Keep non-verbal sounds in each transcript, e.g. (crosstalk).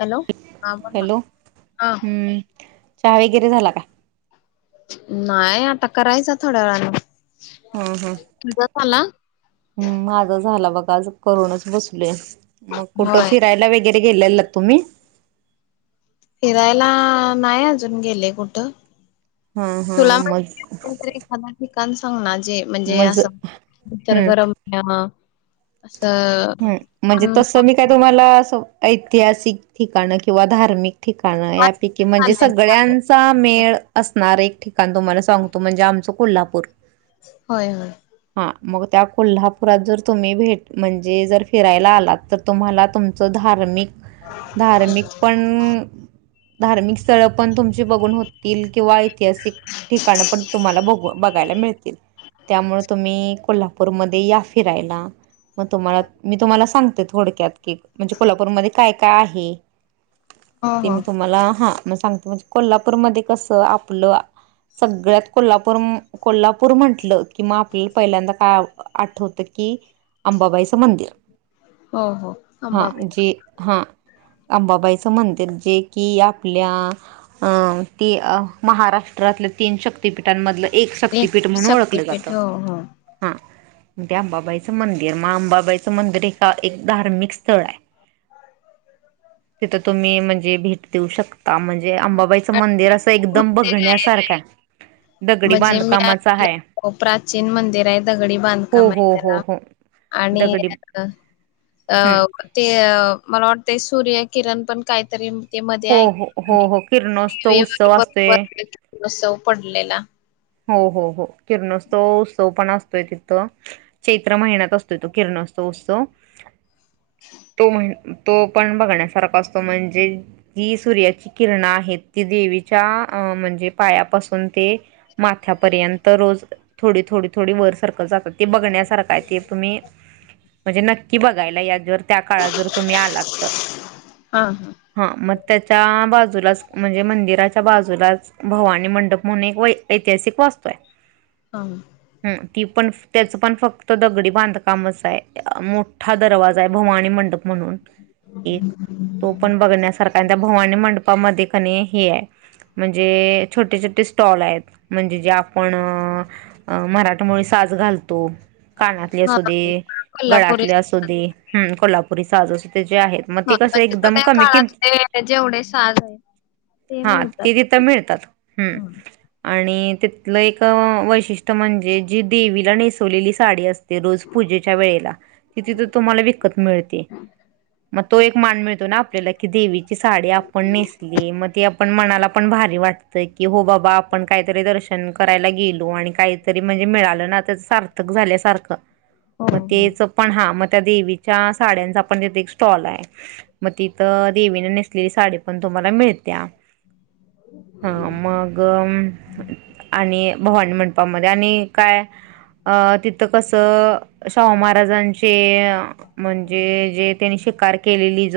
Hello हा बोल ना हॅलो हा हम्म चहा वगैरे झाला का? नाही आता करायच थोड्या वेळाने तुझा झाला? हम् माझा झाला बघा आज करूनच बसल. मग कुठं होय फिरायला वगैरे गेलेल तुम्ही? फिरायला नाही अजून गेले कुठं. हा हा तुला मग माहीत एखादा ठिकाण सांग ना जे म्हणजे मज असं इतर गरम हम् म्हणजे तस मी काय तुम्हाला ऐतिहासिक ठिकाणं किंवा धार्मिक ठिकाणं यापैकी म्हणजे चालेल सगळ्यां चालेल चा मेळ असणार एक ठिकाण तुम्हाला सांगतो म्हणजे आमचं कोल्हापूर. होय हय हा मग त्या कोल्हापुरात जर तुम्ही भेट म्हणजे जर फिरायला आलात तर तुम्हाला तुमचं धार्मिक धार्मिक पण धार्मिक स्थळ पण तुमची बघून होतील किंवा ऐतिहासिक. ठिकाण पण तुम्हाला बघ बघायला मिळतील त्यामुळे तुम्ही कोल्हापूरमध्ये या फिरायला मग तुम्हाला मी तुम्हाला सांगते थोडक्यात. क म्हणजे कोल्हापूरमध्ये काय काय आहे हो ते हो मी तुम्हाला कोल्हापूरमध्ये कसं आपलं सगळ्यात कोल्हापूर कोल्हापूर म्हंटलं कि मग आपल्याला पहिल्यांदा काय आठवत की अंबाबाईचं मंदिर हो हो हा अंबाबाई जे हा अंबाबाईच म्हणते जे कि आपल्या अ ती महाराष्ट्रातले तीन शक् शपीठांमधलं एक शक्तिपीठ म्हणून ओळखलं जातं शक्तपीठ हो हो हा ते अंबाबाईचं मंदिर मंदिर मा अंबाबाईचं मंदिर ए एक धार्मिक स्थळ आहे तिथं तुम्ही म्हणजे भेट देऊ शकता म्हणजे म्हणजे अंबाबाईचं आणि मंदिर असं एकदम मंदिर आहे बघण्यासारखं दगडी म्हणजे बांधकामाचा मीई आहे प्राचीन मंदिर आहे दगडी हो बांधकाम आहे हो हो त्याला हो आणि दगडी अ हम्म ते मला वाटतंय सूर्य किरण पण काहीतरी ते मध्ये हो हो हो हो किरणोत्सव उत्सव ऐक असतोय बत्सव पडलेला हो हो हो किरणोत्सव उत्सव पण असतोय तिथ चैत्र महिन्यात असतो तो किरण उत्सव तो महिन्याय. तो पण बघण्यासारखा असतो म्हणजे? जी सूर्याची किरणा आहेत ती देवीच्या अ म्हणजे पायापासून ते माथ्यापर्यंत रोज थोडी थोडी थोडी वर सरखल जातात ते बघण्यासारखा आहे ते तुम्ही म्हणजे नक्की बघायला यार त्या काळात जर तुम्ही आलात तर हा मग त्याच्या बाजूलाच म्हणजे मंदिराच्या बाजूलाच भवानी मंडप म्हणून एक व ऐतिहासिक वास्तू आहे हं हम ती पण त्याचं पण फक्त दगडी बांधकामच आहे मोठ मोठा दरवाजा आहे भवानी मंडप म्हणून एक तो पण बघण्यासारखा आणि त्या भवानी मंडपामध्ये कनी हे आहे म्हणजे छोटे छोटे स्टॉल आहेत म्हणजे जे आपण मराठामुळे साज घालतो कानातले हा असू दे कोल्हापुरी गळातले असू दे हम्म कोल्हापुरी साहज अस ते जे आहेत मग हो ते कसं एकदम म्हणजे कमी किमतीत काळातले जेवढे साज आहे हा ते तिथं मिळतात हम्म हा आणि तिथलं एक वैशिष्ट्य म्हणजे जी देवीला नेसवलेली साडी असते रोज पूजेच्या वेळेला तिथि तर तुम्हाला विकत मिळते मग तो एक मान मिळतो ना आपल्याला की देवीची साडी आपण नेसली मग ती आपण मनाला पण भारी वाटतं की हो बाबा आपण काहीतरी दर्शन करायला गेलो आणि काहीतरी म्हणजे मिळालं ना त्या सार्थक झाल्यासारखं हो मग हो तेच पण हा म त्या देवीच्या साड्यांचा आपण तथे एक स्टॉल आहे मग तिथं देवी साडी पण तुम्हाला मिळत्या ह मग आणि भवानी म्हपामध्येध्ये आणि काय अ तिथं कसं शाहू महाराजांचे म्हणजे जे त्यांनी शिकार केलेली ज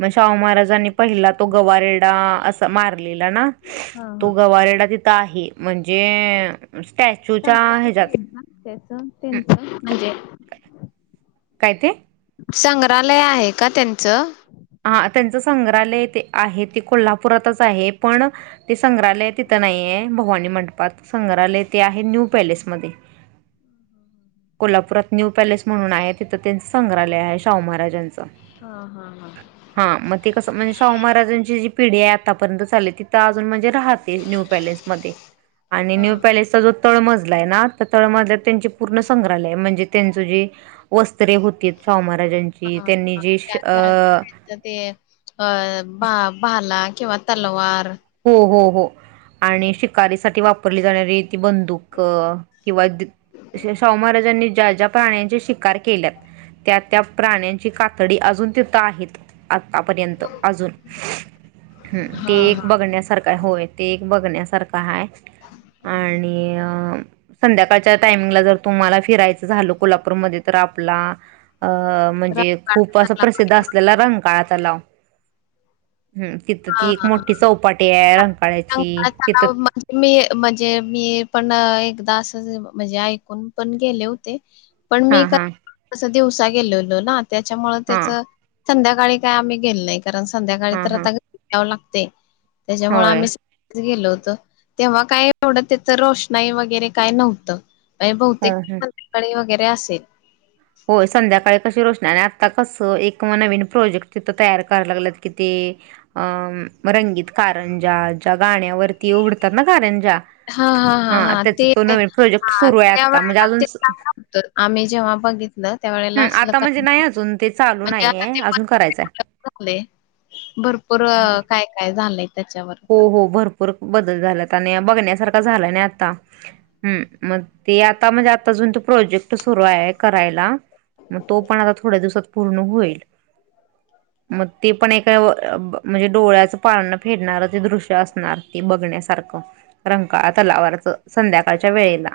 मग शाहू महाराजांनी पहिला तो गवारडा अस मारलेला ना हा हा तो गवारेडा तिथं आहे म्हणजे स्टॅच्यूच्या संग्रहालय ह्याच्यात आहे ना त्याच हं, तनच म्हणजे काय ते संग्रहालय आहे का त्यांचं हा त्यांचं संग्रहालय ते आहे ते कोल्हापुरातच आहे पण ते संग्रहालय तिथं नाही आहे भवानी म्हणटपात संग्रहालय ते आहे न्यू पॅलेसमध्येध्ये कोल्हापुरात न्यू पॅलेस म्हणून आहे तिथं त्यांच संग्रहालय आहे शाहू महाराजांचं. हा हा हा हा मग तेी कसं म्हणजे शाह महाराजांची जी पिढी आहे आतापर्यंत चालली तिथं अजून म्हणजे राहात. न्यू पॅलेसमध्ये आणि हा न्यू पॅलेस. जो तळमजला आहे ना त्या तळमजल्यात त्यां पूर्ण संग्रहालय म्हणजे त्यांच जे वस्त्रे होती शाहू महाराजांची हा त्यांनी हा जी श त्या काळात त्यांचं ते अ बा भाला किंवा तलवार हो हो हो आणि शिकारीसाठी वापरली जाणारी बंदुक किंवा शाहू महाराजांनी ज्या ज्या प्राण्यांचे शिकार. केल्या त्या त्या प्राण्यांची कातडी अजून तिथं आहेत. आतापर्यंत अजून हम हां, ते. हां. बघण्यासारखं आहे होय ते एक बघण्यासारखं आहे आणि संध्याकाळच्या टायमिंगला जर तुम्हाला फिरायचं झाल कोल्हापूरमध्ये तर आपला अ म्हणजे खूप अस रस्त्याला प्रसिद्ध असलेला रंकाळा तलाव. तिथं ती हां, एक मोठी चौपाटी आहे रंगकाळ्याची कंटाळा तिथं तणाव म्हणजे मी म्हणजे मी पण एकदा अस म्हणजे ऐकून पण गेले होते पण मी हां, हां. दिवसा गेलोलो ना त्याच्यामुं हा त्याच संध्याकाळी काय आम्ही गेलो नाही कारण संध्याकाळी हा तर हा आता घरी जावं लागते त्याच्यामुळे होय आम्ही गेल होत तेव्हा काय एवढं त्याच रोषणाई वगैरे काय नव्हतं. नाही हो बहुतेक हो संध्याकाळी वगैरे असेल. होय संध्याकाळी कशी रोषणार आणि आता कसं एक नवीन प्रोजेक्ट तिथं तयार करायला लागलेत किती. अं रंगीत कारंजा ज्या गाण्यावरती उघडतात ना कारंजा हां, हां, हा हां, हां. त्याचा ते तो नवीन प्रोजेक्ट सुरू आहे आता म्हणजे अजून. तर आम्ही जेव्हा बघित बघितलं त्या वेळे. हम् आता म्हणजे नाही अजून ते चालू नाहीये अजून करायचंय. झा भरपूर हा काय काय झालंय त्याच्यावर. हो आता. हो भरपूर बदल झालात आणि बघण्यासारखा झालं नाही आता. हम् मग ते आता म्हणजे आता अजून तो प्रोजेक्ट सुरू आहे करायला. मग तो पण आता थोड्या दिवसात पूर्ण होईल. मग ते पण एक म्हणजे डोळ्याचं पान फिरणार. दृश्य असणार ते बघण्यासारखं. रंकाळा तलावच संध्याकाळच्या वेळेला.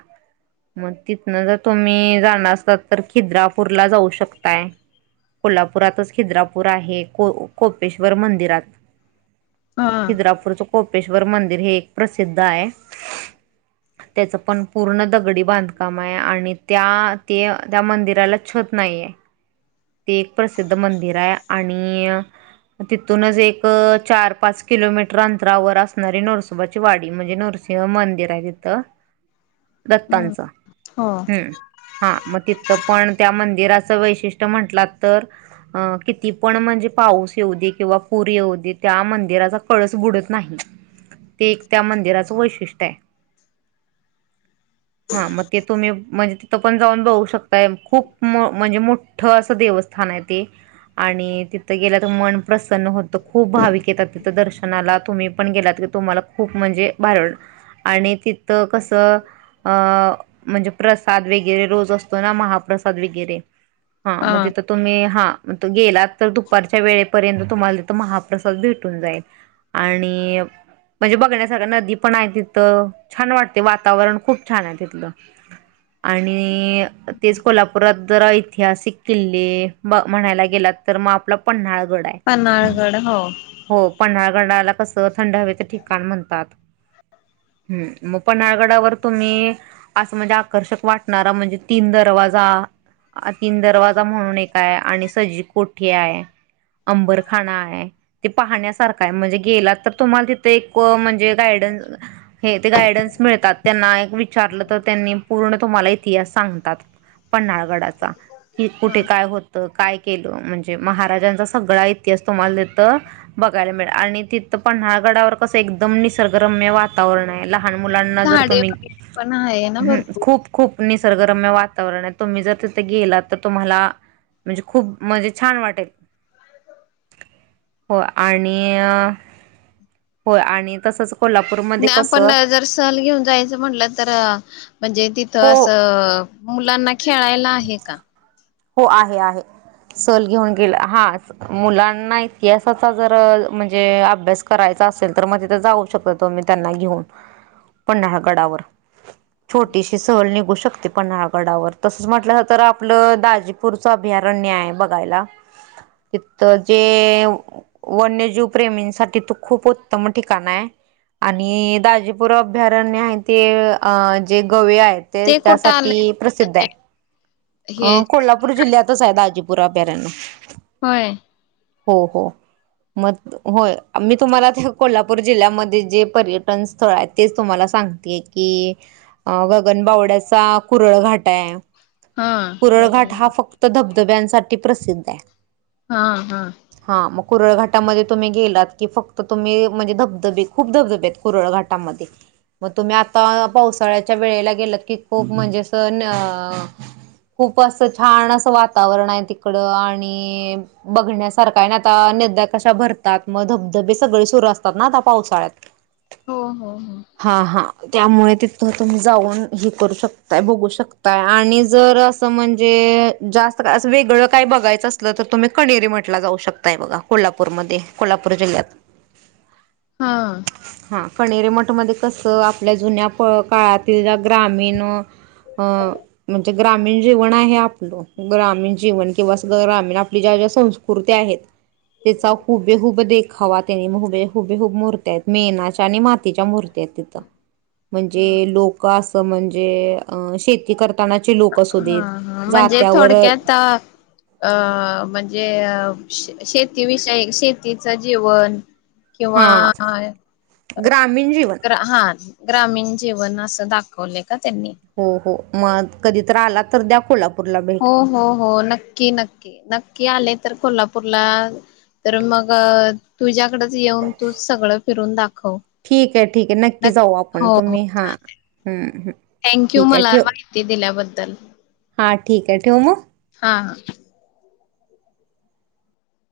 मग तिथनं जर तुम्ही जाणार असता तर खिद्रापूरला जाऊ शकताय कोल्हापुरातच खिद्रापूर आहे को कोपेश्वर मंदिरात. हा कोल्हापूरचं कोपेश्वर मंदिर हे एक प्रसिद्ध आहे. त्याच पण पूर्ण दगडी बांधकाम आहे आणि त्या ते त्या मंदिराला छत नाही आहे. ते एक प्रसिद्ध मंदिर आहे आणि तिथूनच एक चार पाच किलोमीटर अंतरावर असणारी नरसोबाची वाडी म्हणजे नरसिंह मंदिर आहे तिथं. हम्म दत्तच हो ह्म्म हा मग तिथं पण त्या मंदिराचं वैशिष्ट्य म्हंटला तर अ किती पण म्हणजे पाऊस येऊ दे किंवा पूर येऊ दे त्या मंदिराचा कळस बुडत नाही ते एक त्या मंदिराचं वैशिष्ट्य आहे. (unintelligible) हा मग ते तुम्ही म्हणजे तिथं पण जाऊन बघू शकताय खूप मो म्हणजे मोठ ठ असं देवस्थान आहे ते. आणि तिथं गेल्या तर मन प्रसन्न होतं खूप भाविक येतात तिथ दर्शनाला तुम्ही पण गेलात क तुम्हाला खूप म्हणजे भारी आणि तिथं कसं अ म्हणजे प्रसाद वगैरे रोज असतो ना महाप्रसाद वगैरे. हा मग तिथं तुम्ही हाग त गेलात तर दुपारच्या वेळेपर्यंत तुम्हाला तिथं महाप्रसाद भेट. जाईल आणि. म्हणजे बघण्या सगळं नदी पण आहे तिथं छान वाटते वातावरण खूप छान आहे तिथलं. आणि तेच कोल्हापुरात जरा ऐतिहासिक किल्ले. म्हणायला गेलात तर मग आपला पन्हाळगड आहे. पनाळगड हो. हो पन्हाळगडाला कसं थंड हवेच ठिकाण म्हणतात. हम् पन्हाळगडावर तुम्ही. असं म्हणजे आकर्षक वाटणारा म्हणजे तीन दरवाजा. अ तीन दरवाजा म्हणून एक आहे आणि सजी कोठी आहे. अंबरखाना आहे ते पाहण्यासारखा आहे म्हणजे गेला तर तुम्हाला तिथे एक म्हणजे. ते गायडन्स मिळतात त्यांना विचारलं तर त्यांनी पूर्ण तुम्हाला. इतिहास सांगतात पन्हाळगडाचा कि कुठे हा काय हो तर काय केलं म्हणजे महाराजांचा सगळा इतिहास तुम्हाला बघायला मिळा आणि तिथं पन्हाळगडावर कसं एकदम निसर्गरम्य वातावरण आहे. लहान मुलांना जर झाडे तुम्ही वगैरे पण आहे ना भरपूर. खूप. खूप निसर्गरम्य वातावरण आहे तुम्ही जर तिथे गेला तर तुम्हाला. म्हणजे खूप म्हणजे छान वाटेल. हो आणि हो आणि तसच. नाही आपण जर सहल घेऊन जायचं म्हटलं तर म्हणजे हो तिथं असं. मुलांना खेळायला आहे का. हो आहे आहे सहल घेऊन गेलं हा. मुलांना इतिहासाचा जर म्हणजे अभ्यास करायचा असेल तर मग तिथ जाऊ. शकत तो मी त्यांना घेऊन पन्हाळगडावर. छोटीशी सहल निघू शकते पन्हाळगडावर तसच म्हटलं तर आपलं दा. दाजीपूरचे अभयारण्य आहे बघायला तथ जे. वन्यजीव प्रेमींसाठी तू खूप उत्तम ठिकाण आहे. आणि दाजीपुर अभयारण्य आहे ते अ जे गवे आहेत. ते कुठं आलंय त्यासाठी प्रसिद्ध आहे. म्हणजे हे कोल्हापूर जिल्ह्यातच आहे दाजीपूर अभयारण्य. होय. हो हो मग. होय मी तुम्हाला त्या कोल्हापूर जिल्ह्यामध्ये जे पर्यटन स्थळ आहे तेच तुम्हाला सांगते. कि अ गगनबावड्याचा कुरळ घाट आहे. हा. कुरळघाट हा फक्त धबधब्यांसाठी प्रसिद्ध आहे. हा हा. हा मग कुरळघाटामध्ये तुम्ही गेलात की फक्त तुम्ही म्हणजे धबधबे खूप धबधबेतत. कुरळघाटामध्ये. मग तुम्ही आता पावसाळ्याच्या वेळेला गेल की खूप म्हणजे अस. खूप असं छान असं वातावरण आहे तिकडं आणि. बघण्यासारखा आणि आता नद्या कशा भरतात मग धबधबे सगळे सुरू असतात ना आता पावसाळ्यात. हा. हो हो हो. हा हा. त्यामुळे तिथं तुम्ही जाऊन हे करू शकताय बघू शकताय आणि जर असं म्हणज. जास्त असं वेगळं काय बघायचं असलं तर तुम्ही कणेरी मठात जाऊ शकताय बघा. कोल्हापूरमध्ये कोल्हापूर जिल्ह्यात. हा हा कणेरेमठ मध्ये कस आपल्या जुन्या प काळात ग्राण म्हणजे ग्राण जव आहे आपलं ग्रामीण जीवन किंवा ग्रामीण आपली ज्या ज्या संस्कृती आहेत त्याचा हुबे हुब देखावा त्यानी हुबे हुबे हुब मोरतयत मेनाच्या आणि मातीच्या मूर्ती आहेत तिथ म्हणजे लोक म्हणजे अ शेती करतानाचे लोक असू हा देत हा म्हणजे जात्यावर (inaudible) अ म्हणजे अ शेतीविषयी शेतीच जीवन किंवा हा ग्रामीण जीवन ग्रहण ग्रामीण जीवन असं दाखवले का त्यांनी हो हो मग कधीत आला तर द्या कोल्हापूरला भेट हो हो हो नक्की नक्की नक्की आले तर कोल्हापूरला तर मग तुझ्याकडेच येऊन तू सगळं फिरून दाखव ठीक आहे ठीक आहे नक्की जाऊ आपण तुम्ही हा. हा् ह. थँक्यू मला माहिती दिल्याबद्दल. हां ठीक आहे ठेवू मग. हा हा